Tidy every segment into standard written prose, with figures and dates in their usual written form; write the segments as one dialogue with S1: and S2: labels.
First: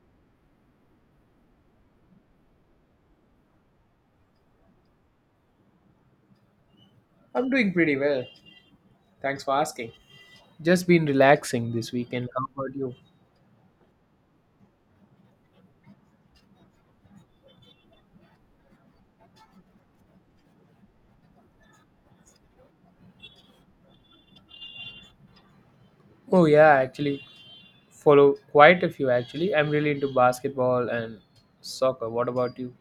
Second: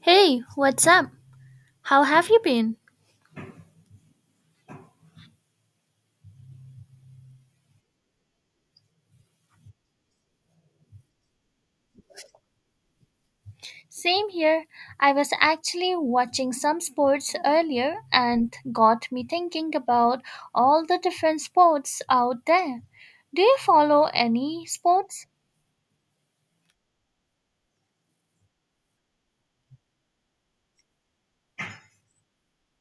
S1: Hey, what's up? How have you been?
S2: I'm doing pretty well. Thanks for asking. Just been relaxing this weekend. How about you?
S1: Same here. I was actually watching some sports earlier and got me thinking about all the different sports out there. Do you follow any sports?
S2: Oh yeah, actually follow quite a few actually. I'm really into basketball and soccer. What about you?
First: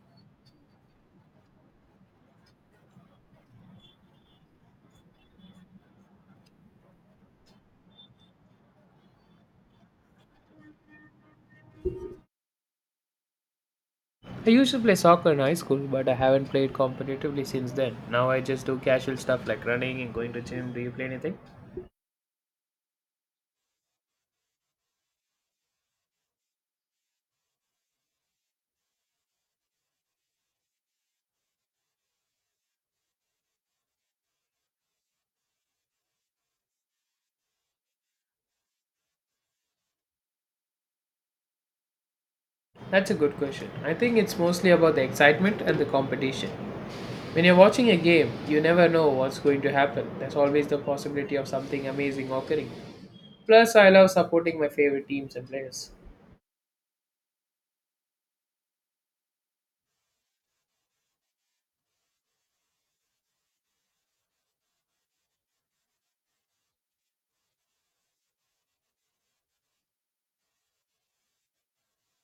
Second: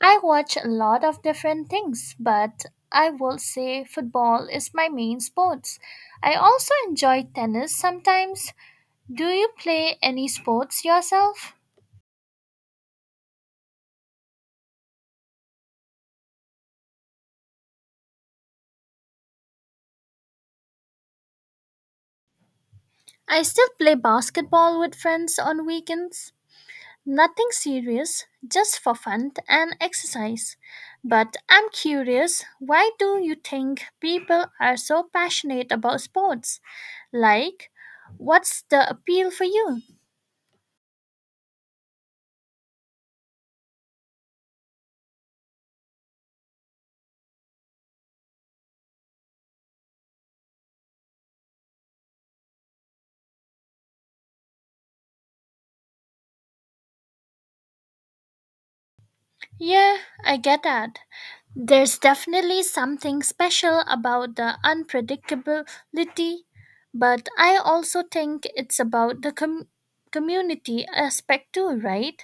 S1: I watch a lot of different things, but I will say football is my main sports. I also enjoy tennis sometimes. Do you play any sports yourself?
S2: I used to play soccer in high school, but I haven't played competitively since then. Now I just do casual stuff like running and going to gym. Do you play anything?
S1: I still play basketball with friends on weekends. Nothing serious, just for fun and exercise. But I'm curious, why do you think people are so passionate about sports? Like, what's the appeal for you?
S2: That's a good question. I think it's mostly about the excitement and the competition. When you're watching a game, you never know what's going to happen. There's always the possibility of something amazing occurring. Plus, I love supporting my favorite teams and players.
S1: Yeah, I get that. There's definitely something special about the unpredictability, but I also think it's about the community aspect too, right?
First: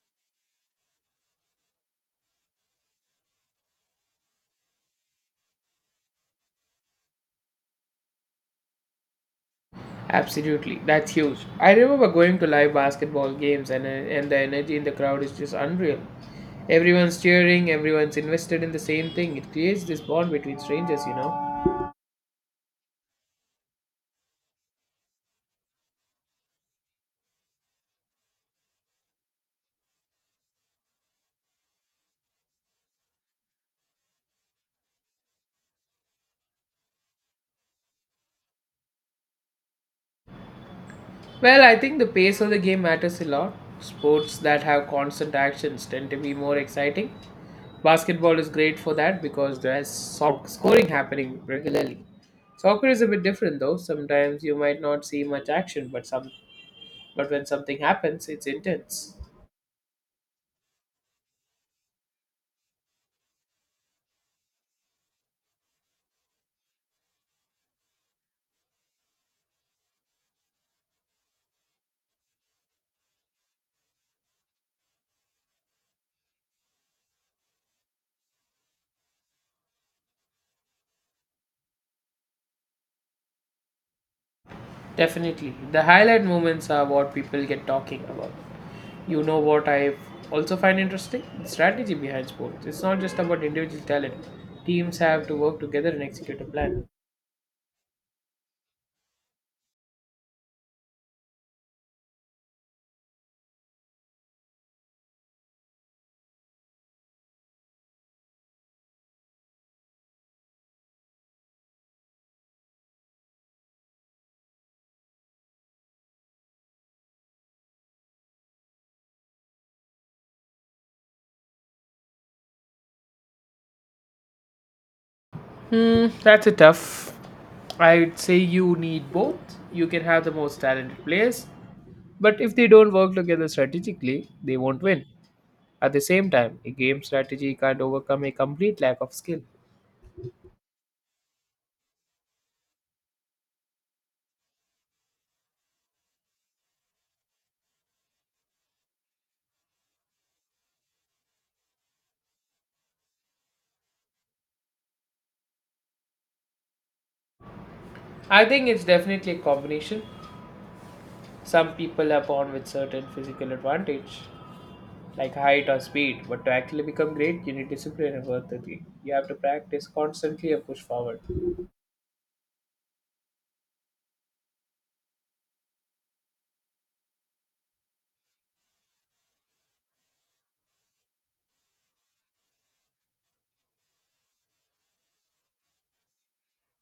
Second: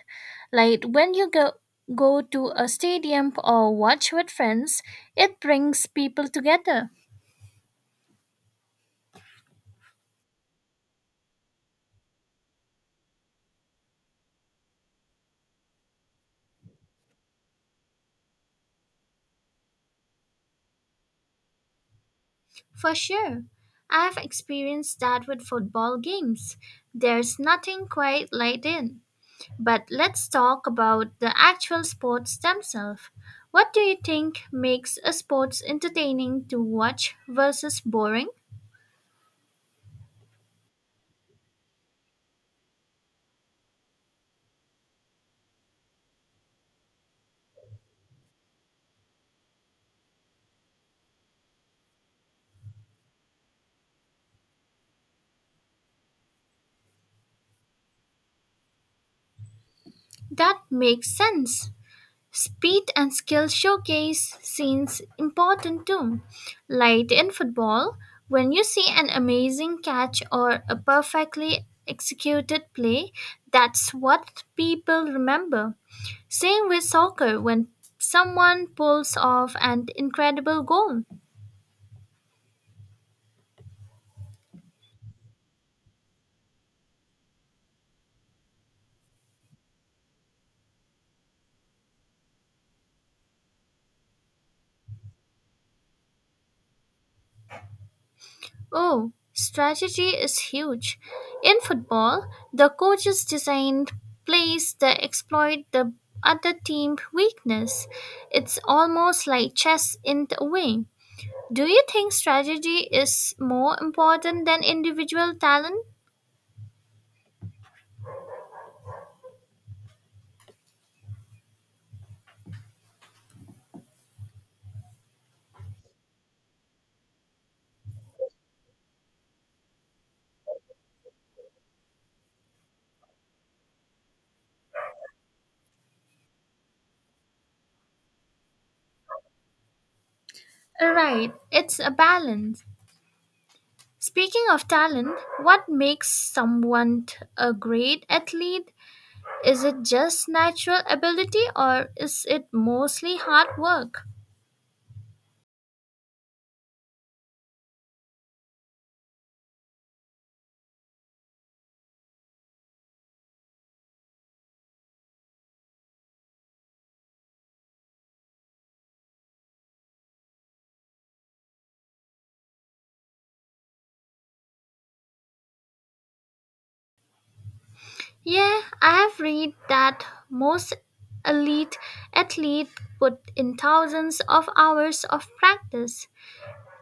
S1: Like when you go to a stadium or watch with friends, it brings people together.
S2: Absolutely, that's huge. I remember going to live basketball games, and the energy in the crowd is just unreal. Everyone's cheering, everyone's invested in the same thing. It creates this bond between strangers, you know.
S1: For sure. I've experienced that with football games. There's nothing quite like it. But let's talk about the actual sports themselves. What do you think makes a sports entertaining to watch versus boring?
S2: Well, I think the pace of the game matters a lot. Sports that have constant actions tend to be more exciting. Basketball is great for that because there's scoring happening regularly. Soccer is a bit different though. Sometimes you might not see much action, but when something happens, it's intense.
S1: That makes sense. Speed and skill showcase scenes important too. Like in football, when you see an amazing catch or a perfectly executed play, that's what people remember. Same with soccer when someone pulls off an incredible goal.
S2: Definitely. The highlight moments are what people get talking about. You know what I also find interesting? The strategy behind sports. It's not just about individual talent. Teams have to work together and execute a plan.
S1: Oh, strategy is huge. In football, the coaches design plays that exploit the other team's weakness. It's almost like chess in a way. Do you think strategy is more important than individual talent?
S2: That's a tough. I'd say you need both. You can have the most talented players, but if they don't work together strategically, they won't win. At the same time, a game strategy can't overcome a complete lack of skill.
S1: Right, it's a balance. Speaking of talent, what makes someone a great athlete? Is it just natural ability or is it mostly hard work?
S2: I think it's definitely a combination. Some people are born with certain physical advantage, like height or speed, but to actually become great, you need discipline and worth ethic. You have to practice constantly and push forward.
S1: Yeah, I have read that most elite athletes put in thousands of hours of practice.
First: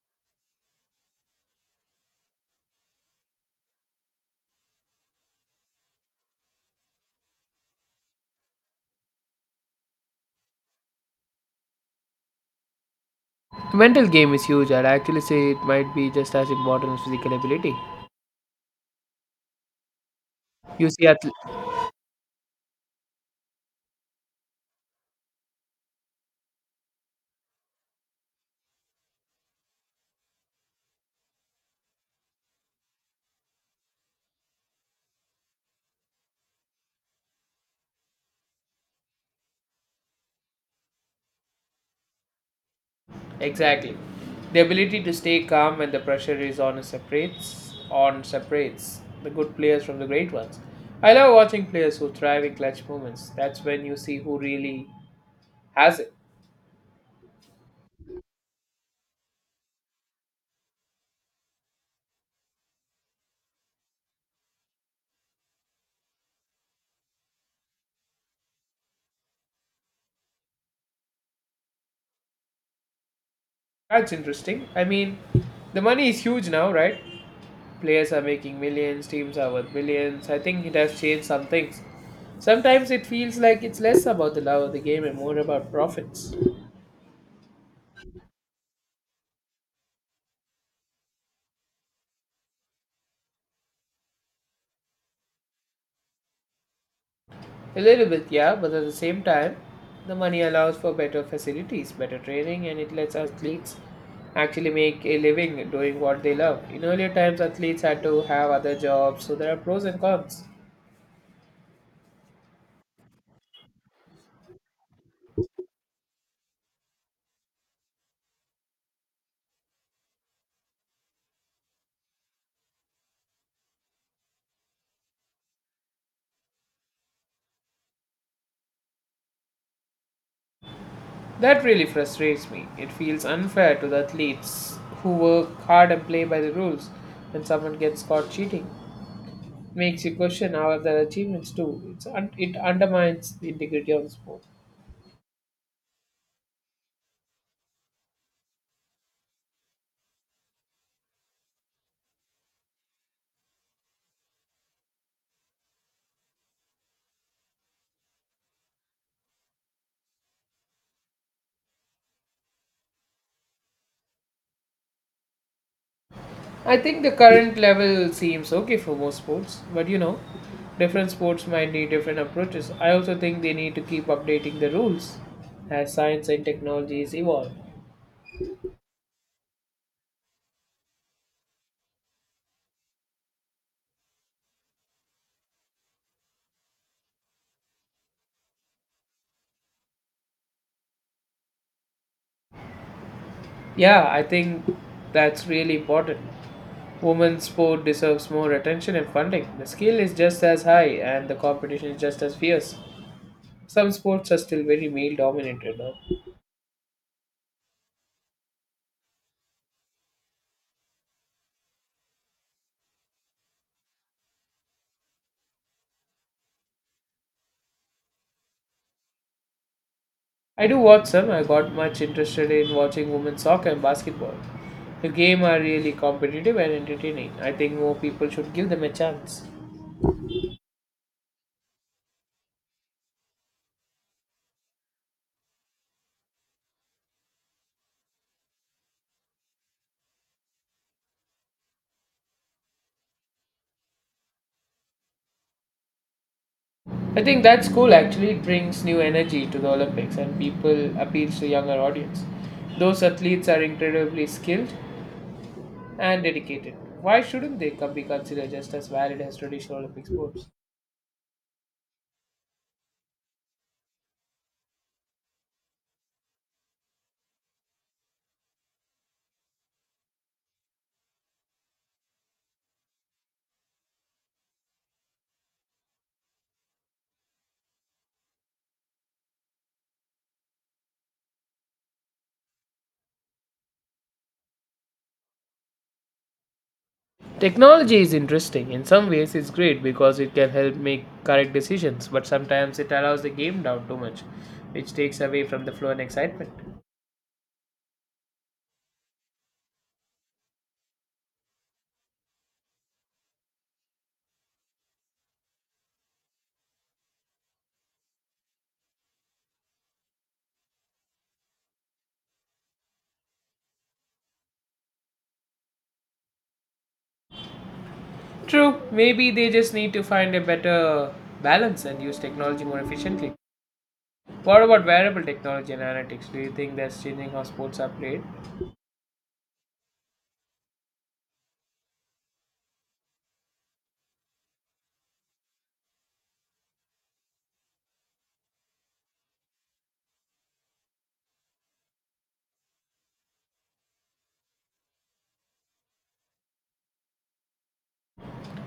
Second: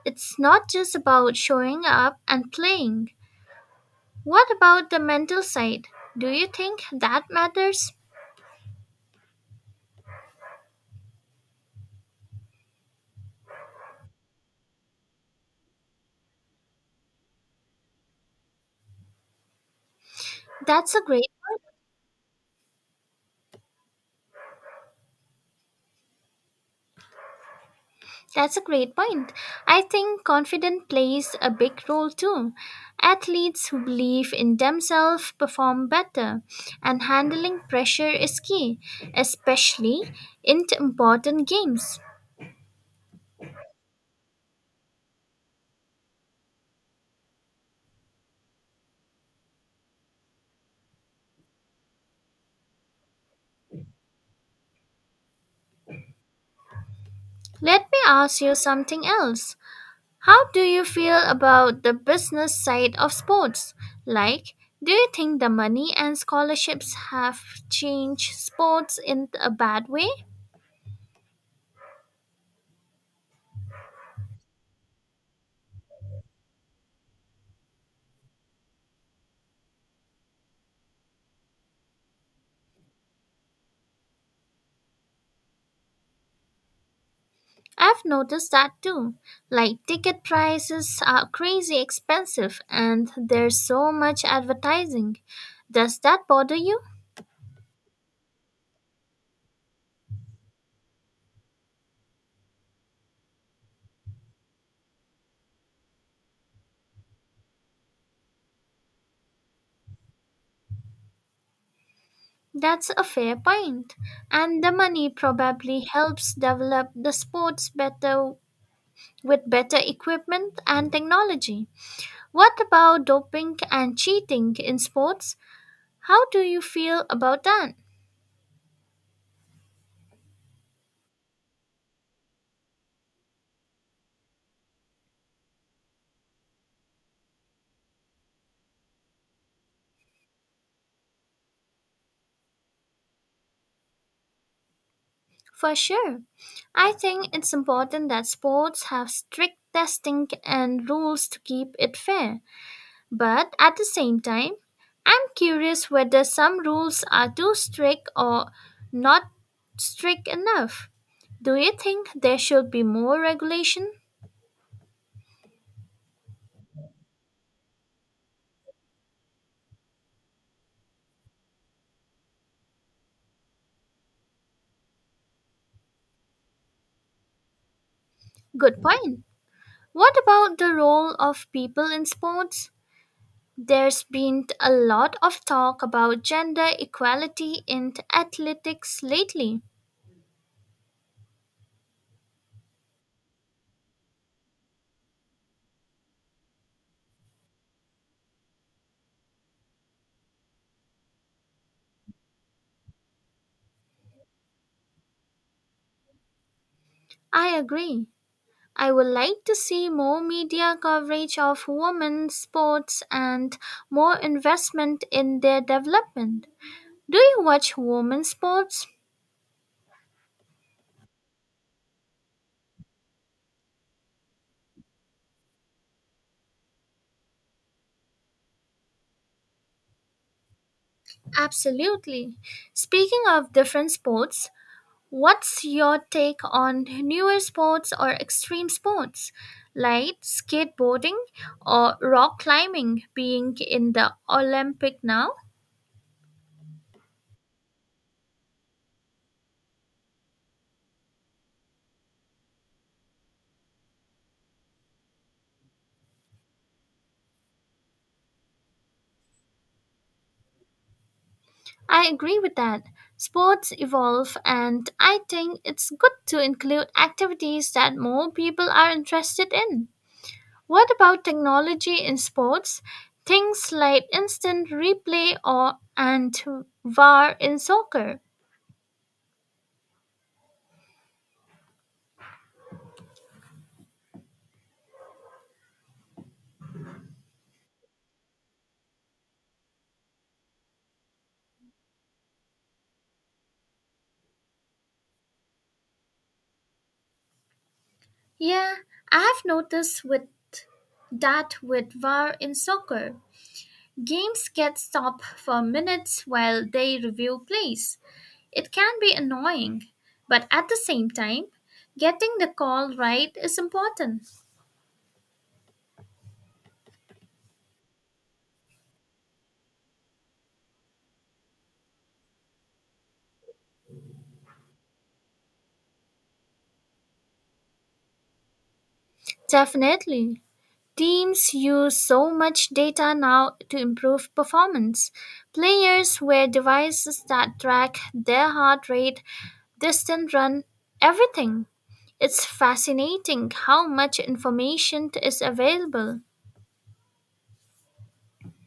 S1: It's not just about showing up and playing. What about the mental side? Do you think that matters?
S2: The mental game is huge. I'd actually say it might be just as important as physical ability. You
S1: That's a
S2: see,
S1: great
S2: athl-
S1: That's a great point. I think confidence plays a big role too. Athletes who believe in themselves perform better, and handling pressure is key, especially in important games.
S2: exactly, the ability to stay calm when the pressure is on is separates on separates the good players from the great ones. I love watching players who thrive in clutch moments. That's when you see who really has it.
S1: Let me ask you something else. How do you feel about the business side of sports? Like, do you think the money and scholarships have changed sports in a bad way?
S2: That's interesting. I mean, the money is huge now, right? Players are making millions, teams are worth billions. I think it has changed some things. Sometimes it feels like it's less about the love of the game and more about profits.
S1: I've noticed that too. Like ticket prices are crazy expensive and there's so much advertising. Does that bother you?
S2: A little bit, yeah, but at the same time, the money allows for better facilities, better training, and it lets athletes actually make a living doing what they love. In earlier times, athletes had to have other jobs, so there are pros and cons.
S1: That's a fair point. And the money probably helps develop the sports better with better equipment and technology. What about doping and cheating in sports? How do you feel about that?
S2: That really frustrates me. It feels unfair to the athletes who work hard and play by the rules. When someone gets caught cheating, it makes you question how their achievements do. It undermines the integrity of the sport.
S1: For sure. I think it's important that sports have strict testing and rules to keep it fair. But at the same time, I'm curious whether some rules are too strict or not strict enough. Do you think there should be more regulation?
S2: I think the current level seems okay for most sports, but different sports might need different approaches. I also think they need to keep updating the rules as science and technologies evolve.
S1: Good point. What about the role of people in sports? There's been a lot of talk about gender equality in athletics lately.
S2: Yeah, I think that's really important. Women's sport deserves more attention and funding. The skill is just as high and the competition is just as fierce. Some sports are still very male dominated now.
S1: I agree. I would like to see more media coverage of women's sports and more investment in their development. Do you watch women's sports?
S2: I do watch some. I got much interested in watching women's soccer and basketball. The game are really competitive and entertaining. I think more people should give them a chance.
S1: Absolutely. Speaking of different sports, what's your take on newer sports or extreme sports like skateboarding or rock climbing being in the Olympic now?
S2: I think that's cool actually. It brings new energy to the Olympics and people appeals to younger audience. Those athletes are incredibly skilled and dedicated. Why shouldn't they be considered just as valid as traditional Olympic sports?
S1: I agree with that. Sports evolve, and I think it's good to include activities that more people are interested in. What about technology in sports? Things like instant replay or and VAR in soccer.
S2: Technology is interesting. In some ways, it's great because it can help make correct decisions, but sometimes it allows the game down too much, which takes away from the flow and excitement.
S1: Yeah, I have noticed with VAR in soccer. Games get stopped for minutes while they review plays. It can be annoying, but at the same time, getting the call right is important.
S2: True, maybe they just need to find a better balance and use technology more efficiently. What about wearable technology and analytics? Do you think that's changing how sports are played?
S1: Definitely. Teams use so much data now to improve performance. Players wear devices that track their heart rate, distance run, everything. It's fascinating how much information is available.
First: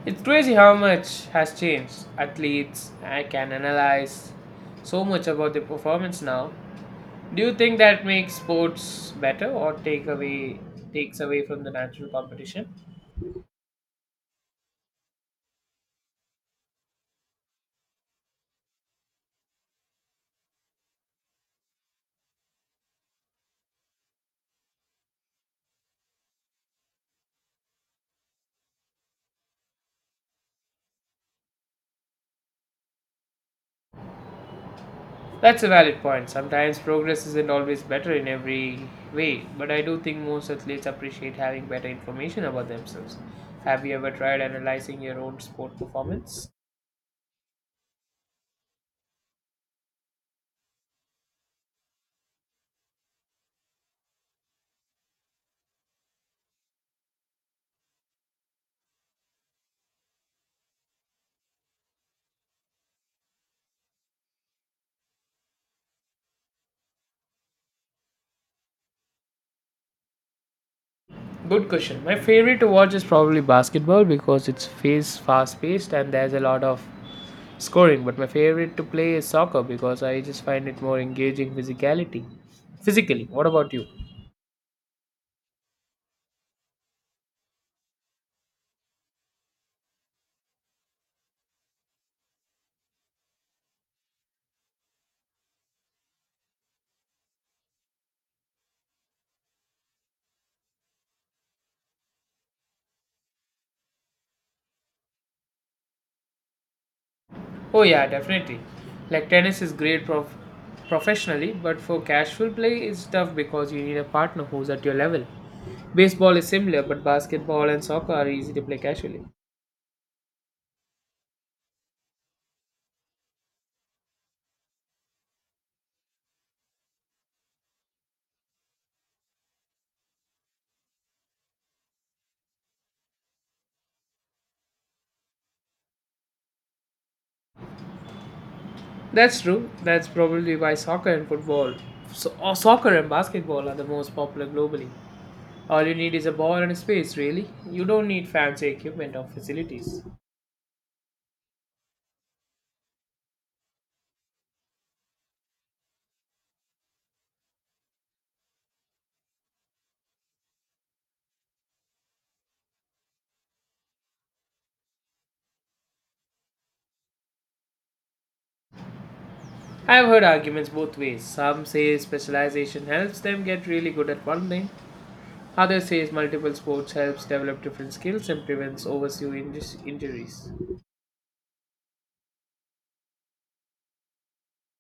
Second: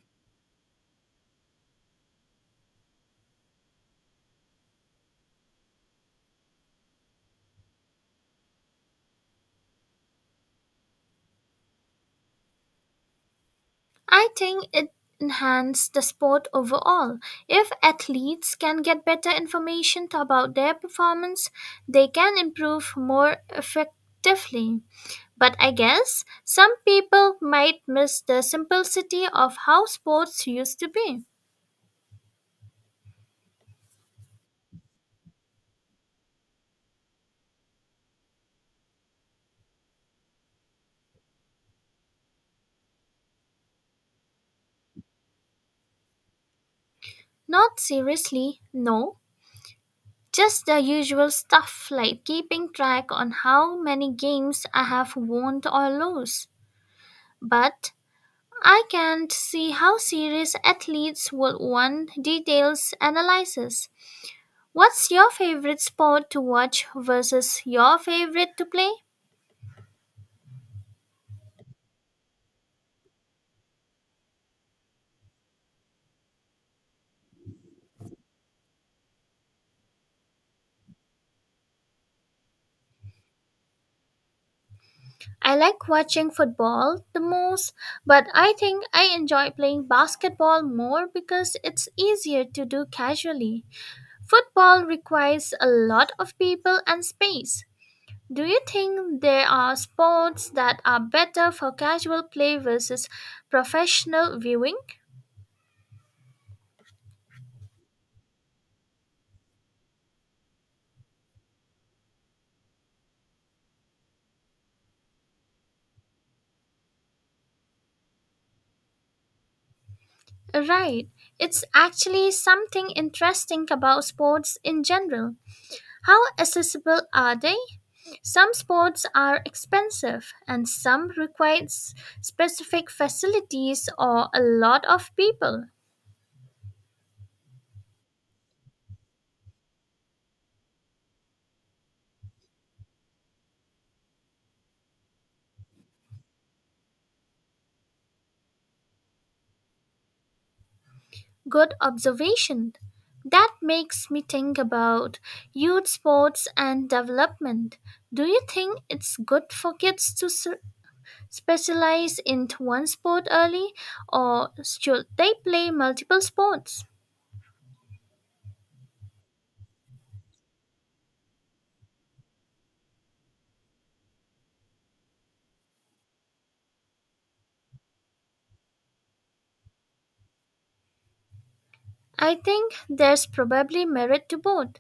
S2: It's crazy how much has changed. Athletes I can analyze so much about their performance now. Do you think that makes sports better or takes away from the natural competition?
S1: I think it enhances the sport overall. If athletes can get better information about their performance, they can improve more effectively. But I guess some people might miss the simplicity of how sports used to be.
S2: That's a valid point. Sometimes progress isn't always better in every way, but I do think most athletes appreciate having better information about themselves. Have you ever tried analyzing your own sport performance?
S1: Not seriously, no. Just the usual stuff like keeping track on how many games I have won or lost. But I can't see how serious athletes would want details analysis. What's your favorite sport to watch versus your favorite to play?
S2: Good question. My favorite to watch is probably basketball because it's face fast paced and there's a lot of scoring, but my favorite to play is soccer because I just find it more engaging physicality. Physically, what about you?
S1: I like watching football the most, but I think I enjoy playing basketball more because it's easier to do casually. Football requires a lot of people and space. Do you think there are sports that are better for casual play versus professional viewing?
S2: Oh yeah, definitely. Like tennis is great professionally, but for casual play it's tough because you need a partner who's at your level. Baseball is similar, but basketball and soccer are easy to play casually.
S1: Right. It's actually something interesting about sports in general. How accessible are they? Some sports are expensive and some require specific facilities or a lot of people.
S2: That's true. That's probably why soccer and football, so, or soccer and basketball are the most popular globally. All you need is a ball and a space, really. You don't need fancy equipment or facilities.
S1: Good observation. That makes me think about youth sports and development. Do you think it's good for kids to specialize in one sport early, or should they play multiple sports?
S2: I've heard arguments both ways. Some say specialization helps them get really good at one thing. Others say multiple sports helps develop different skills and prevents injuries.
S1: I think there's probably merit to both.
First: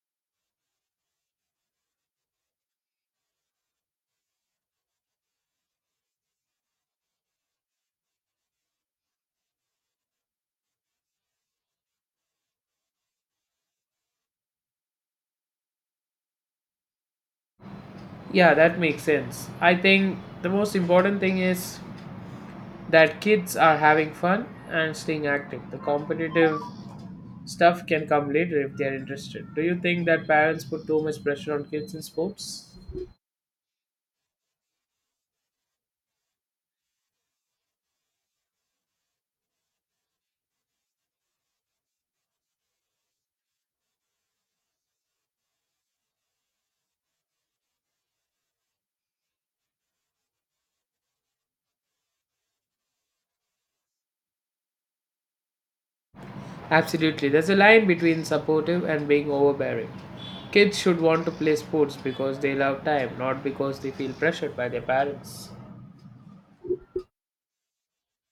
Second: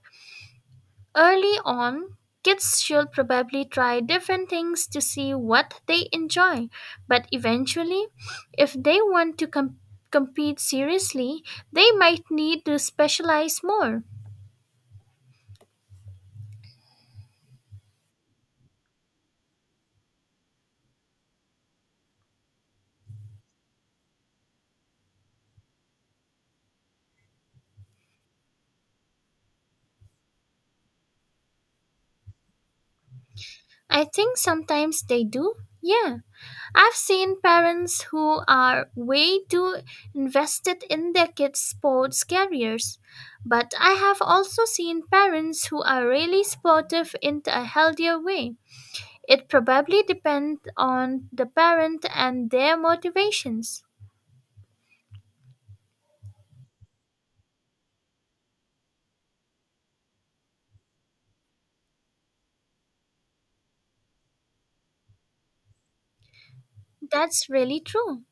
S1: Early on, kids should probably try different things to see what they enjoy, but eventually, if they want to compete seriously, they might need to specialize more.
S2: Yeah, that makes sense. I think the most important thing is that kids are having fun and staying active. The competitive stuff can come later if they are interested. Do you think that parents put too much pressure on kids in sports?
S1: I think sometimes they do, yeah. I've seen parents who are way too invested in their kids' sports careers, but I have also seen parents who are really sportive in a healthier way. It probably depends on the parent and their motivations.
S2: Absolutely. There's a line between supportive and being overbearing. Kids should want to play sports because they love time, not because they feel pressured by their parents.
S1: That's really true.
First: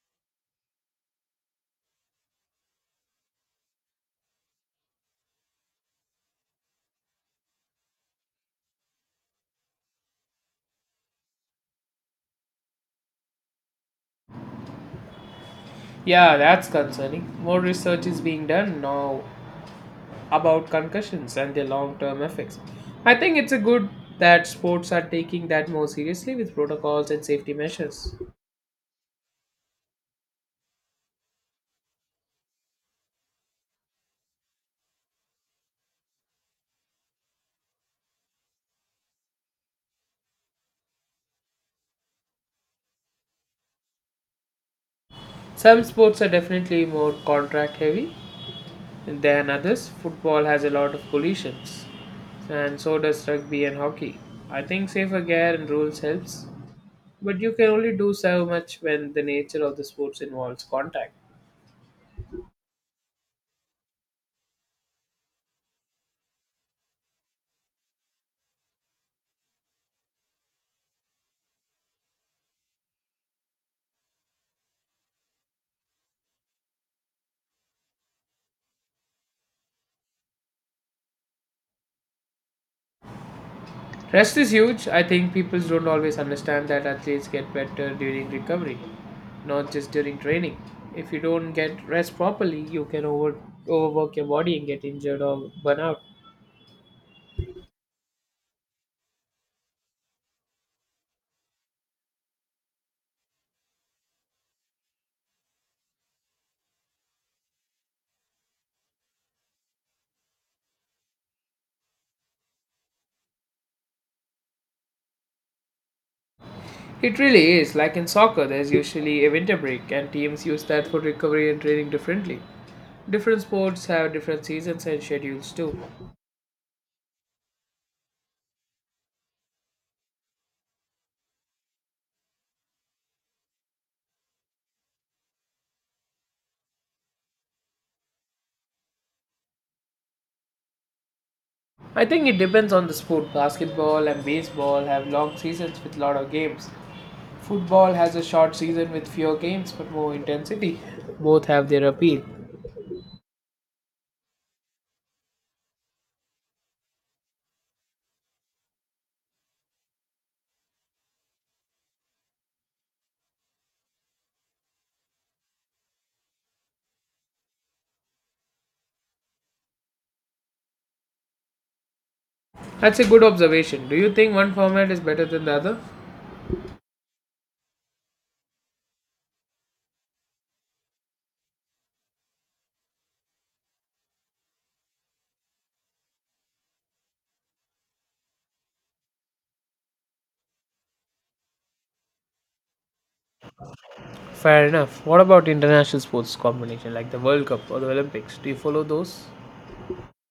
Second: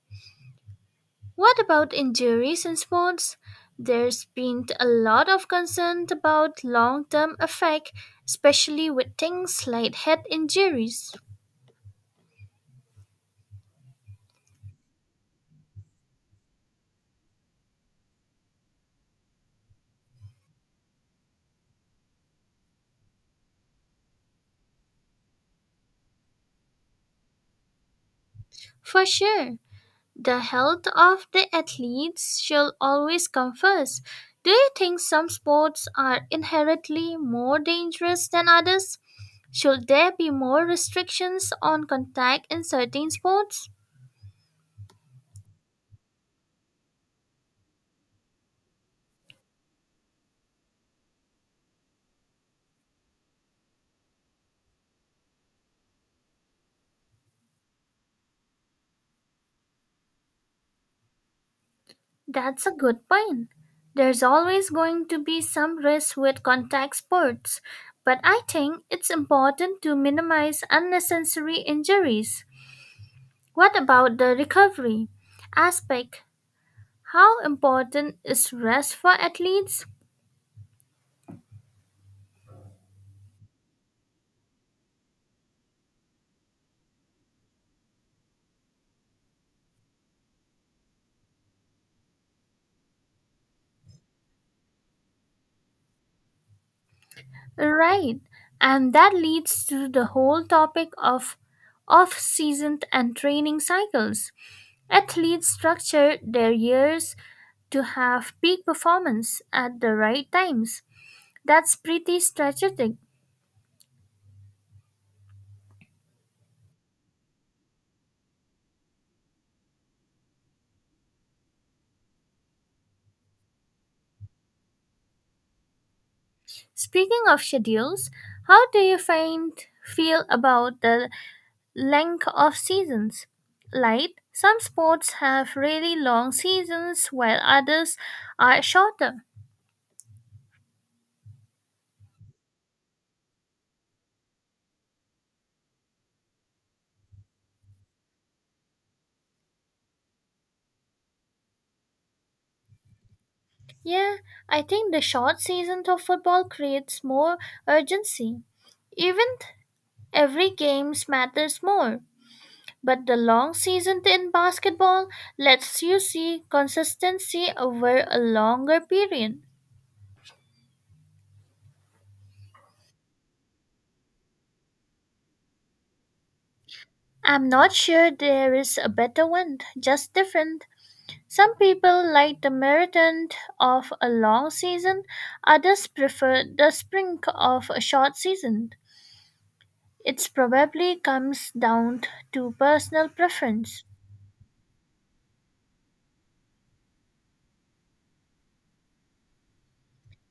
S1: What about injuries in sports? There's been a lot of concern about long-term effect, especially with things like head injuries.
S2: Yeah, that's concerning. More research is being done now about concussions and their long term effects. I think it's a good that sports are taking that more seriously with protocols and safety measures.
S1: For sure. The health of the athletes shall always come first. Do you think some sports are inherently more dangerous than others? Should there be more restrictions on contact in certain sports?
S2: Some sports are definitely more contract heavy, than others. Football has a lot of collisions, and so does rugby and hockey. I think safer gear and rules helps, but you can only do so much when the nature of the sports involves contact.
S1: That's a good point. There's always going to be some risk with contact sports, but I think it's important to minimize unnecessary injuries. What about the recovery aspect? How important is rest for athletes?
S2: Rest is huge. I think people don't always understand that athletes get better during recovery, not just during training. If you don't get rest properly, you can overwork your body and get injured or burn out.
S1: Right. And that leads to the whole topic of off season and training cycles. Athletes structure their years to have peak performance at the right times. That's pretty strategic.
S2: It really is. Like in soccer, there's usually a winter break, and teams use that for recovery and training differently. Different sports have different seasons and schedules too.
S1: Speaking of schedules, how do you find feel about the length of seasons. Like some sports have really long seasons while others are shorter.
S2: I think it depends on the sport. Basketball and baseball have long seasons with lot of games. Football has a short season with fewer games but more intensity. Both have their appeal.
S1: Yeah, I think the short season of football creates more urgency. Even every game matters more. But the long season in basketball lets you see consistency over a longer period.
S2: That's a good observation. Do you think one format is better than the other?
S1: I'm not sure there is a better one, just different. Some people like the marathon of a long season, others prefer the sprint of a short season. It probably comes down to personal preference.
S2: Fair enough. What about international sports combination like the World Cup or the Olympics? Do you follow those?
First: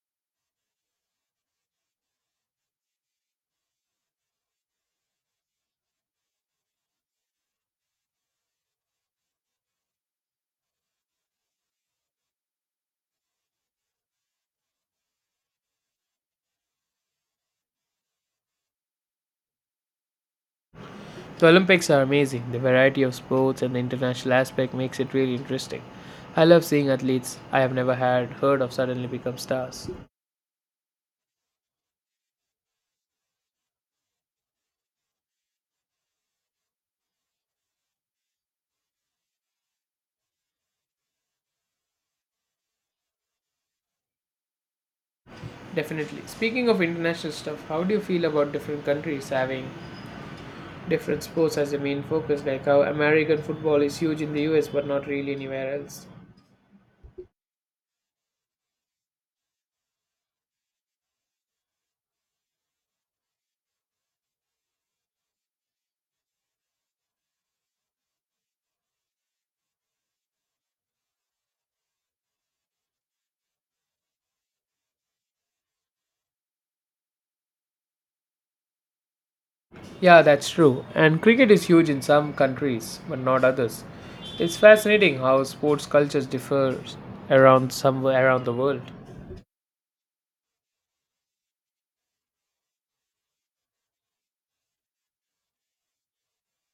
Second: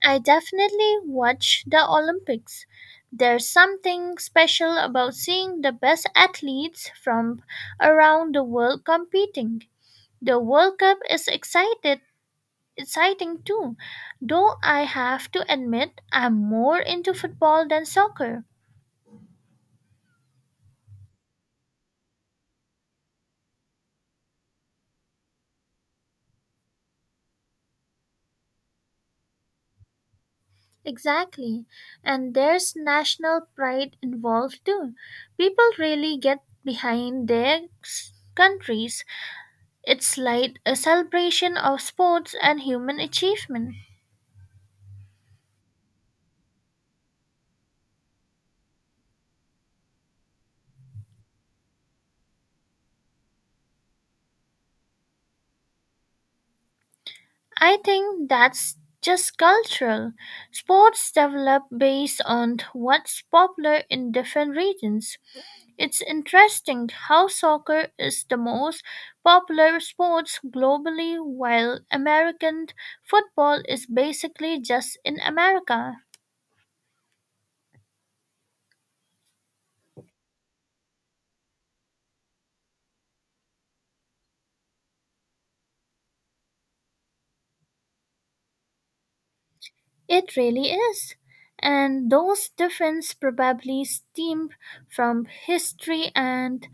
S1: I definitely watch the Olympics. There's something special about seeing the best athletes from around the world competing. The World Cup is exciting too, though I have to admit I'm more into football than soccer.
S2: The Olympics are amazing. The variety of sports and the international aspect makes it really interesting. I love seeing athletes I have never had heard of suddenly become stars.
S1: Exactly. And there's national pride involved too. People really get behind their countries. It's like a celebration of sports and human achievement.
S2: Definitely. Speaking of international stuff, how do you feel about different countries having different sports as a main focus, like how American football is huge in the US but not really anywhere else?
S1: I think that's just cultural. Sports develop based on what's popular in different regions. It's interesting how soccer is the most popular sport globally while American football is basically just in America.
S2: Yeah, that's true. And cricket is huge in some countries but not others. It's fascinating how sports cultures differ around the world.
S1: It really is. And those differences probably stem from history and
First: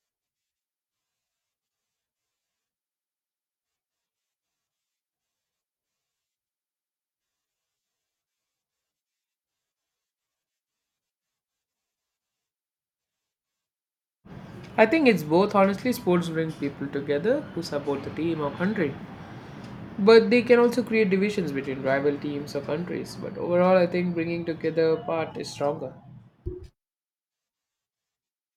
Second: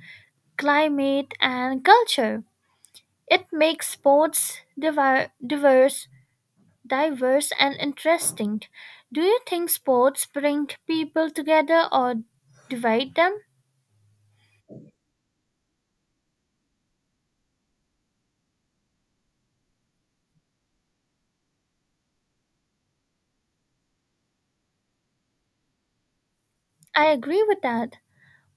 S1: climate and culture. It makes sports diverse, diverse and interesting. Do you think sports bring people together or divide them?
S2: I think it's both. Honestly, sports bring people together who support the team or country. But they can also create divisions between rival teams or countries. But overall, I think bringing together part is stronger.
S1: I agree with that.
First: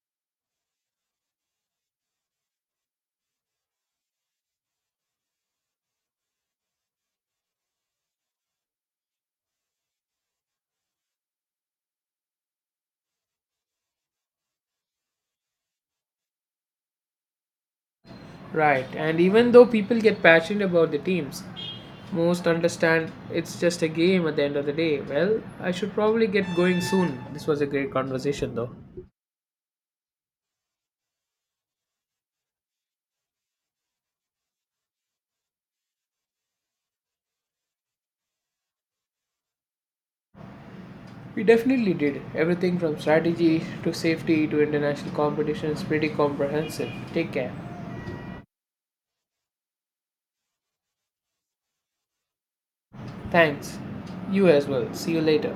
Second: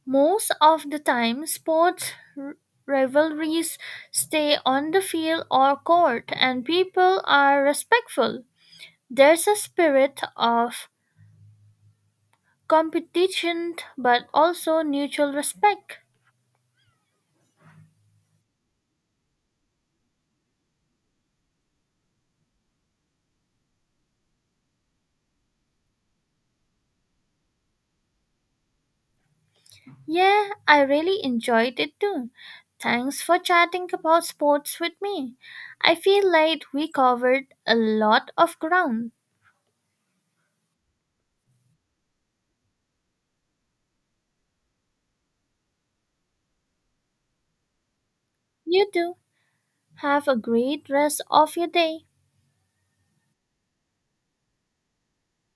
S1: Most of the time, sports r- rivalries stay on the field or court, and people are respectful. There's a spirit of competition but also mutual respect.
S2: Right, and even though people get passionate about the teams, most understand it's just a game at the end of the day. Well, I should probably get going soon. This was a great conversation, though.
S1: Yeah, I really enjoyed it too. Thanks for chatting about sports with me. I feel like we covered a lot of ground.
S2: We definitely did. Everything from strategy to safety to international competition is pretty comprehensive. Take care.
S1: You too. Have a great rest of your day.
S2: Thanks. You as well. See you later.